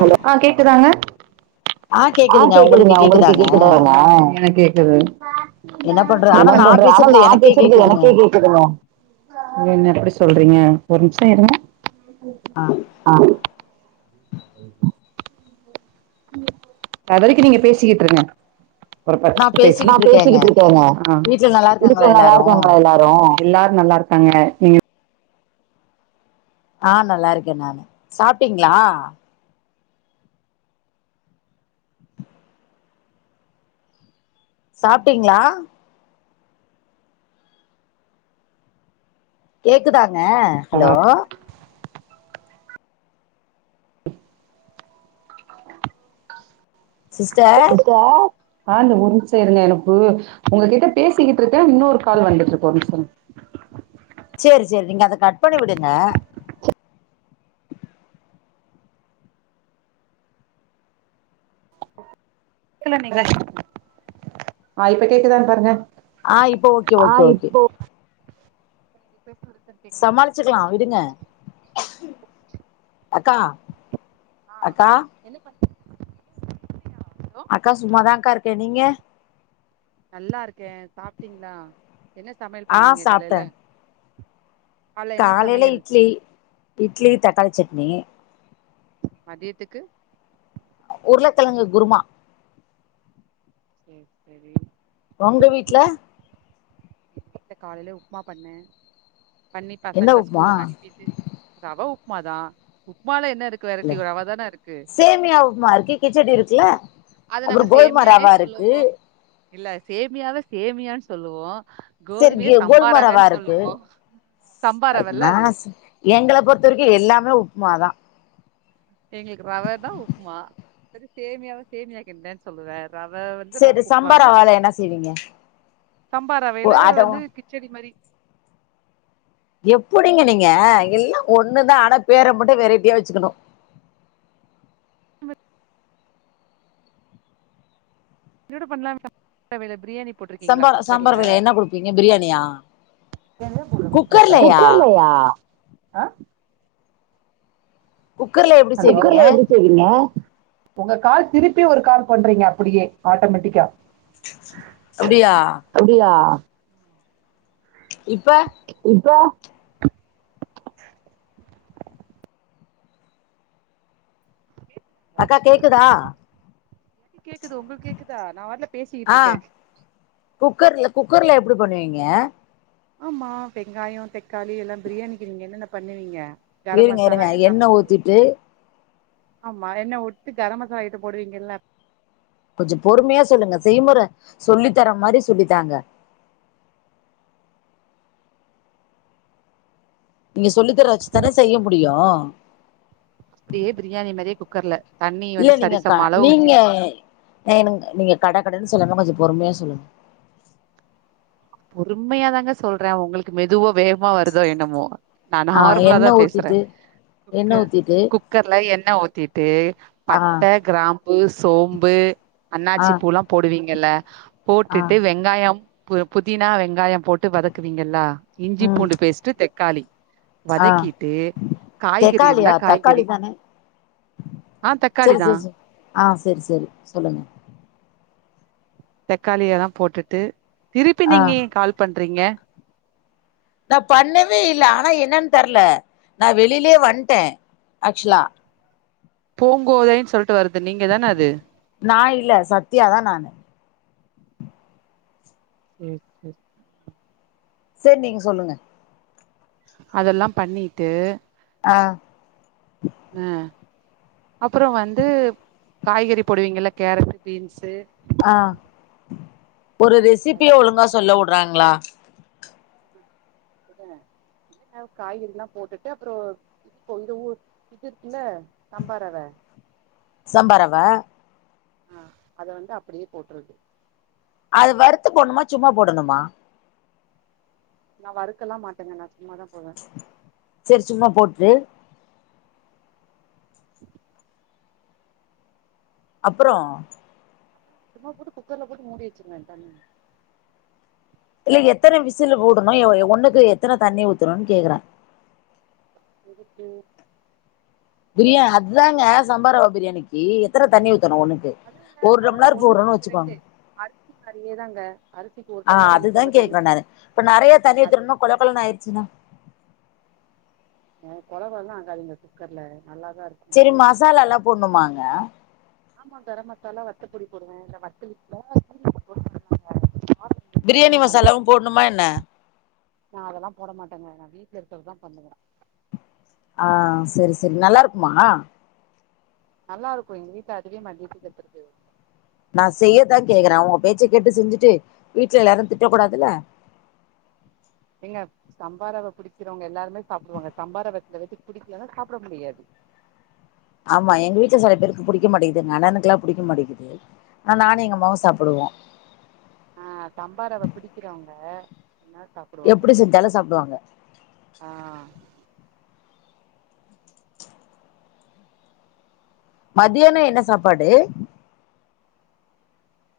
hello ஆ கேக்குதாங்க ஆ கேக்குதுங்க உங்களுக்கு கேக்கு தாங்க எனக் கேக்குது என்ன பண்ற ஆனா அதா நா சொல்ற ஆனா பேசுறது நா எனக்கே பேசுறது கேக்குதுங்க எனக்கே கேக் க்குதுங்க என்னங்க இப்டி சொல்றீங்க ஒரு நிமிஷோ இருங்க ஆ ஆ அதுவரைக்கி நீங்க பேசிக்கிட்டு இருங்க ஒரு ஃபர்ஸ்ட் பேசு நா பேசிக்கிட்டு இருக்கேங்க ஆ வீட்ல நல்லா வீட்ல இருக்காங்களா நல்லா எல்லாரு இருக்காங்களா எல்லா ரு எல்லாரு நல்லா இருக்காங்க நீங்க ஆ நல்லா இருக்கே நானு சாப்டீங்ளா சாப்டீங்ளா கேக்குதாங்க ஹலோ சிஸ்டர் ஆ இந்த ஒரு நிமிசோ இருங்க எனக்கு உங்ககிட்ட பேசிக்கிட்டு இருக்க இன்னொரு கால் வந்துட்டு இருக்கு ஒரு நிமிசோங்க சேரி சேரி நீங்க அத கட் பண்ணி விடுங்க கில நீங்க ஆ இப்ப கேக்குதான் பாருங்க ஆ இப்போ ஓகே ஆ ஓகே ஓகே இப்போ சமாளிச்சுக்லா விடுங்க அக்கா அக்கா அக்கா சும்மாதாங்கா இருக்க நீங்க நல்லா இருக்க சாப்டீங்ளா என்ன சமையல் ஆ பண்ணீங்க காலைல காலைல இட்லி இட்லி தக்காளி சட்னி மதியத்துக்கு உருளக்கெழங்கு குருமா சேரி சேரி ஒங்க வீட்ல காலைல உப்மா பண்ண பண்ணி என்ன பசங்கள உப்புமா ஸ்கூலுக்கு அனுப்பிட்டு ரவ உப்மாதா உப்மால என்ன இருக்கு இல்ல வெரைட்டி ரவ தான இருக்கு சேமியா உப்மா இருக்கு கிச்சடி இருக்குல அப்புறோ கோதும ரவா இருக்கு இல்ல சேமியாவ சேமியான்னு சொல்லுவோ சரி கோதுமைய கி சம்பா கோதும ரவா ரவன்னு இருக்கு சொல்லுவோ சம்பா ரவல்ல என்னா அது எங்கள பொறுத்த வரைக்கு எல்லாமே உப்மாதா எங்களுக்கு ரவ தா உப்மா சரி சேமியாவ சேமியா கிண்டன் சொல்லுவ ரவ வந்து ரவ சரி சம்பா உப்மாம்ப ரவால என்ன செய்வீங்க சம்பா ஓ ரவைல அத வந்து கிச் கிச்சடி மரி எப்படிங்க நீங்க எல்லா ஒன்னு தா ஆனா பேர மட்டு வெரைட்டியா வெச்சிக்கணு இன்னொன்னு பண்ணலா ரவைல பிரியாணி சம்பா சம்பா ரவைல என்ன குடுப்பீங்க பிரியாணியா குக்கர்லயா ஆ குக்கர்ல எப் குக்கர்ல எப்படி செய் உங்க கால் திருப்பி ஒரு கால் பண்றீங்க அப்டியே ஆட்டோமேட்டிக்கா அப்டியா அப்டியா இப்ப இப்ப அக்கா கேக்குதா கேக்குது உங்களுக்கு கேக்குதா நாபாட்ல ஆ குக்கர்ல குக்கர்ல எப்டி பண்ணுவீங்க ஆமா வெங்காயோ தக்காளி எல்லா பிரியாணிக்கு நீங்க என்னென்ன பண்ணுவீங்க இருங்க இருங்க எண்ண ஊத்திட்டு ஆமா என்ன ஊத்திட்டு கரம் மசாலா ஐட்டம் போடுவீங்கல்ல கொஞ்சோ பொறுமையா சொல்லுங்க செய்முற சொல்லி தர மாரி சொல்லித்தாங்க நீங்க சொல்லி தர வச்சு தான செய்ய முடியு அப்டியே பிரியாணி மாரியே குக்கர்ல இல்ல நீங்க க நீங்க ஆ என் நீங்க கட கடன்னு சொல்லாம கொஞ்சோ பொறுமையா சொல்லுங்க பொறுமையாதாங்க சொல்ற உங்களுக்கு மெதுவா வேகமா வருதோ என்னமோ நா ஆ நார்மலா தா எண்ணெ பேசுறே ஊத்திட்டு எண்ணெ ஊத்திட்டு குக்கர்ல எண்ண ஊத்திட்டு ஆ பட்ட கிராம்பு சோம்பு ஆ அண்ணாச்சி பூலா போடுவீங்கல்ல ஆ போட்டுட்டு வெங் காயம் புதினா வெங்காயம் போட்டு வதக்குவீங்கல்லா இஞ்சி ம் பூண்டு பேஸ்ட் தக்காளி ஆ வதக்கிட்டு காய்கறி தக்காளியா இருந்தா தக்காளி காய்கறி தானே ஆ தக்காளி செரி தா செரி செரி ஆ சேரி சேரி சொல்லுங்க தக்காளி எல்லா போட்டுட்டு திருப்பி ஆ நீங்க ஏ கால் பண்றீங்க நா பண்ணவே இல்ல ஆனா என்னன்னு தெர்ல நா வெளிலே வன்டே ஆக்சுலா பூங்கோதைன் சொல்ட்டு வருது நீங்க தான அது நா இல்ல சத்தியா தா நானு ம் சேரி நீங்க சொல்லுங்க அதெல்லா பண்ணிட்டு அ அப்புறோ வந்து காய்கறி போடுவீங்கல்ல கேரட்டு பீன்ஸு ஆ ஒரு ரெசிபிய ஒழுங்கா சொல்ல உடுறாங்களா காய்கறிலா போட்டுட்டு அப்புறோ இதுப்போ இது ஊ இது இருக்குல்ல சம்பா ரவ சம்பா ரவ ஆ அத வந்து அப்டியே போட்றது அது வறுத்து போட்ணுமா சும்மா போடணுமா நா வறுக்கலா மாட்டேங்க நா சும்மாதா போடுவ சேரி சும்மா போட்டு அப்புறோ சும்மா போட்டு குக்கர்ல போட்டு மூடி வச்சிருவே தண்ணி இல்ல எத்தன விசில்லு போடணு எ ஒ எ ஒண்ணுக்கு எத்தன தண்ணி ஊத்தணுன் கேக்குற எதுக்கு பிரியா அதுதாங்க சாம்பாரவ பிரியாணிக்கி எத்தன தண்ணி ஊத்தணு ஒண்ணுக்கு ஒரு டம்ளர் போறோனு வச்சிக்கோங் அரிசி மாரியே தாங்க அரிசிக்கு ஒரு ஆ டம்ளர் ரெண்டு டம்ளர் தண்ணி அர் ரொம்ப கொலகொலன் ஆய்ர்ச்சுன்னா எ கொலகொலனு ஆகாதுங்க குக்கர்ல நல்லாதா இருக்கு செரி மசாலாலா போட்ணுமாங்க ஆமா கரம் மசாலா வத்த பொடி போடுவே இந்த வத்தல் [unintelligible] பிரியாணி மசாலாவு போட்ணுமா என்ன நா அதெல்லா போட மாட்டேங்க நா வீட்ல இருக்கர்தா பண்ணுவே ஆ சரி சரி நல்லார்க்குமா நல்லாருக்கு எங்க வீட்ல அதுவே மதியத்துக்கு எடுத்துட்டு போய்ர்வோ நா செய்யத்தா கேக்குறே உங்க பேச்ச கேட்டு செஞ்சுட்டு வீட்ல எல்லாரு திட்டக் கூடாதுல்ல ஏங்க சம்பாரவ புடிக்கிறவங்க எல்லாருமே சாப்டுவாங்க சம்பாரவத்துல வச்சி புடிக்கலன்னா சாப்ட முடியாது ஆமா எங்க வீட்ல சில பேருக்கு புடிக்க மாட்டேங்கிது நண்ணனுக்குல்லா புடிக்க மாட்டேக்கிது அ நானு எங்க அம்மாவு சாப்புடுவோ ஆ சம்பாரவ பிடிக்கிறவங்க என்னா சாப் எப்பிடி செஞ்சாலு சாப்டுவாங்க ஆ மதியானோ என்ன சாப்பாடே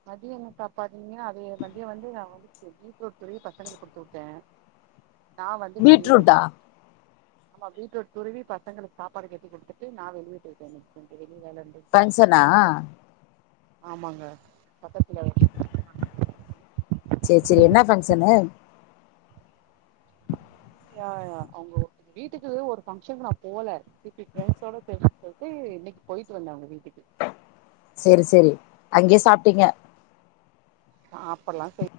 மதிய என்ன சாப்பாத்திங்யா அதே மதிய வந்து நா வந்து எ பீட்ரூட் துருவி பசங்களுக்கு குடுத்துவுட்டே நா வந்து வெளிய போய்ட்டே பீட்ரூட்டா ஆமா பீட்ரூட் துருவி பசங்களுக்கு சாப்பாடு கட்டி குடுத்துட்டு நா வெளிய போயிட்டே எனக் கொஞ்சோ வெளிய வேலருந்து பங்சனா ஆமாங்க பக்கத்துலதா ச்சே ச்சேரி என்ன ஃபங்க்ஷனு யா யா அவ்ங்கோ வீட்டுக்கு ஒரு ஃபங்க்ஷனுக்கு நா போல திப்பி ஃப்ரெண்ஸோட பேஸ் பத்து இன்னிக்கு போய்ட்டு வந்த அவ்ங்க வீட்டுக்கு சேரி சேரி அங்க்யே சாப்ட்டீங்க சாப்பல்லா செய்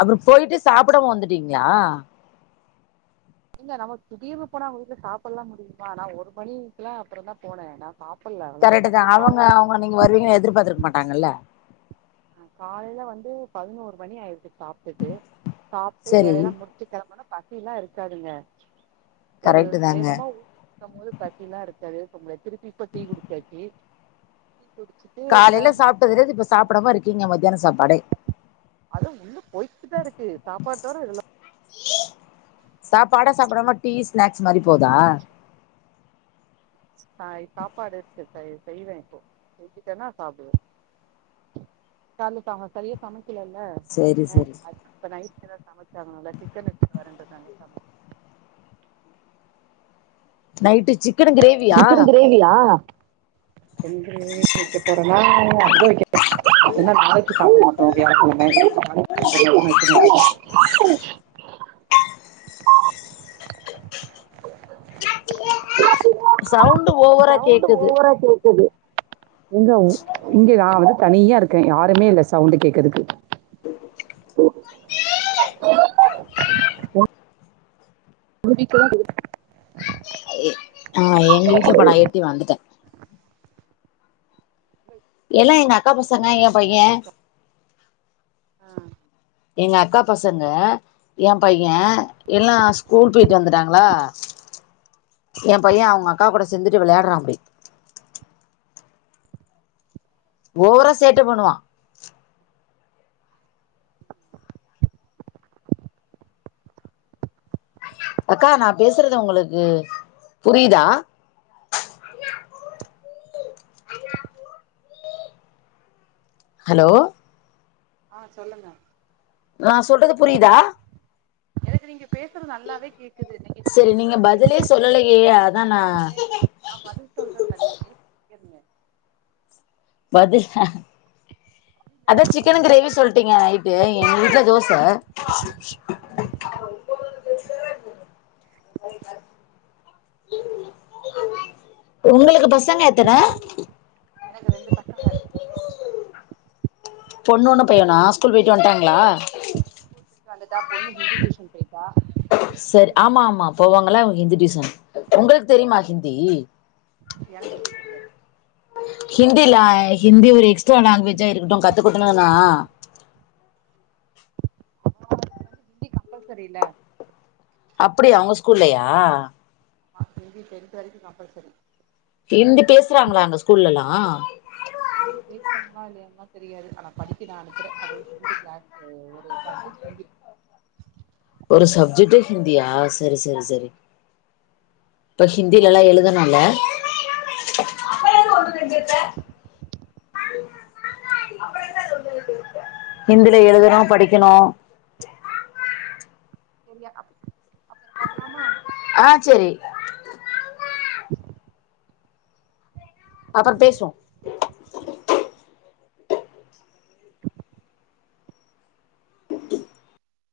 அப்றும் போய்ட்டு சாப்டவு வந்துட்டீங்ளா இங்க நமக் திடீர்னு போனா அவங்க வீட்ல சாப்பல்லா முடியுமா நா ஒரு மணி க்லா அப்றந்தா போனே நா சாப் ப்பல்ல அவ்ளதா மதியோ காலைல் உன நீங்க வருவீங்னு எதிர்பார்த்துருக் மாட்டாங்கல்ல காலைல வந்து பதினோரு மணி ஆயிர்த்து சாப்டுட்டு சாப்ட்டு சரி வேலையெல்லா முடி ட்டு கெளம்புன்னா பசில இருக்காதுங்க ஒரு கரெக்ட் தாங்க வேகமா ஊ க்கும்போது பசிலா இருக்காது பொம்லே திருப்பி இப்ப டீ குடிச்சாச்சி டீ குடிச்சி காலைல சாப்ட்டதுலந்து இப்ப சாப்டமா இருக்கீங்க மத்யான சாப்பாடே அது உள்ள போய்ட்டு தா இருக்கு சாப்பாட் தவற இதெல்லா சாப்பாடா சாப்டாம டீ ஸ்நாக்ஸ் மாரி போதா ஹாய் சாப்பாடு இருக்கு செய் செய்வே போ செஞ்சுட்டேனா சாப்டுவே கால்ல சாங்க சரியா சமைக்கலல்ல சரி என சரி அதுக் இப்ப நைட் எதாவ் சமைச்சாகணுல சிக்கன் எடுத்துட் வரேண்ருக்காங்க சமை நைட்டு சிக்கன் க்ரேவியா வியா எங்கே வைக்க போறனா அத்த வைக்க [unintelligible] என்னா நாளைக்கி சாப்ட மாட்டோ வியாழக்கெழம [unintelligible] சவுண்டு ஓவரா கேக்குது இப்ப கேக்குது இங்க உ இங்க நா வந்து தனியா இருக்க யாருமே இல்ல சவுண்டு கேக்கதுக்கு [unintelligible] ஆ எங்க வீட்ல படா ஏத்தி வந்துட்ட எல்லா எங்க அக்கா பசங்க ஏ பைய்ய எங்க அக்கா பசங்க ஏ பைய எல்லா ஸ்கூல் பேய்ட்டு வந்துட்டாங்களா எ பைய அவங்க அக்கா கூட சேந்துட்டு விளையாடுறா அப்டி ஓவரா சேட்ட பண்ணுவா அக்கா நா பேசுறது உங்களுக்கு புரிய்தா ஹலோ ஆ சொல்லுங்க நா சொல்றது புரியிதா எனக்கு நீங்க சரி நீங்க பதிலே சொல்லலையே அதா நா நா பதில் சொல்றங்க நீங்க பேசிகிட்டே இருங்க பதில் அ அதா சிக்கன் கிரேவி சொல்ட்டீங்க நைட்டு எங்க வீட்ல தோச உங்களுக்கு பசங்க எத்தன எனக்கு ரெண்டு பொண்ணு ஒண்ணு பையனா ஸ்கூல் போய்ட்டு வன்ட்டாங்களா வந்துடா பொண்ணு ஹிந்தி டியூஷன் பேய்டா சர் ஆமா ஆமா போவாங்கள அவங்க ஹிந்தி டியூஷன் உங்களுக்கு தெரியுமா ஹிந்தி எனக்கு ஹிந்தி தெரியாது ஹிந்தில ஹிந்தி ஒரு எக்ஸ்ட்ரா லாங்குவேஜா இருக்கட்டு கத்துக்குட்டுணுனா அப்ப சரி ல அப்படி அவங்க ஸ்கூல்லயா அங்க ஹிந்தி டென்த் வரைக்கு கம்பல்சரி ஹிந்தி பேசுறாங்களா அங்க ஸ்கூல்லலா ஹிந்தி பேசுறாங்களா இல்லையான் தெரியாது ஆனா படிக்க நா அனுப்புற அவளுக்கு ஹிந்தி க்ளாஸ் ஒரு சப்ஜெக்ட் ஹிந்தி ஒரு சப்ஜெக்ட்டே ஹிந்தியா சரி சரி சரி இப்ப ஹிந்தியிலல்லா மஎழுத னால ஹிந்தில எழுதனு படிக்கணு சரியா அ அப்புறோ பாக்கலாமா ஆ சரி அப்றோ பேசு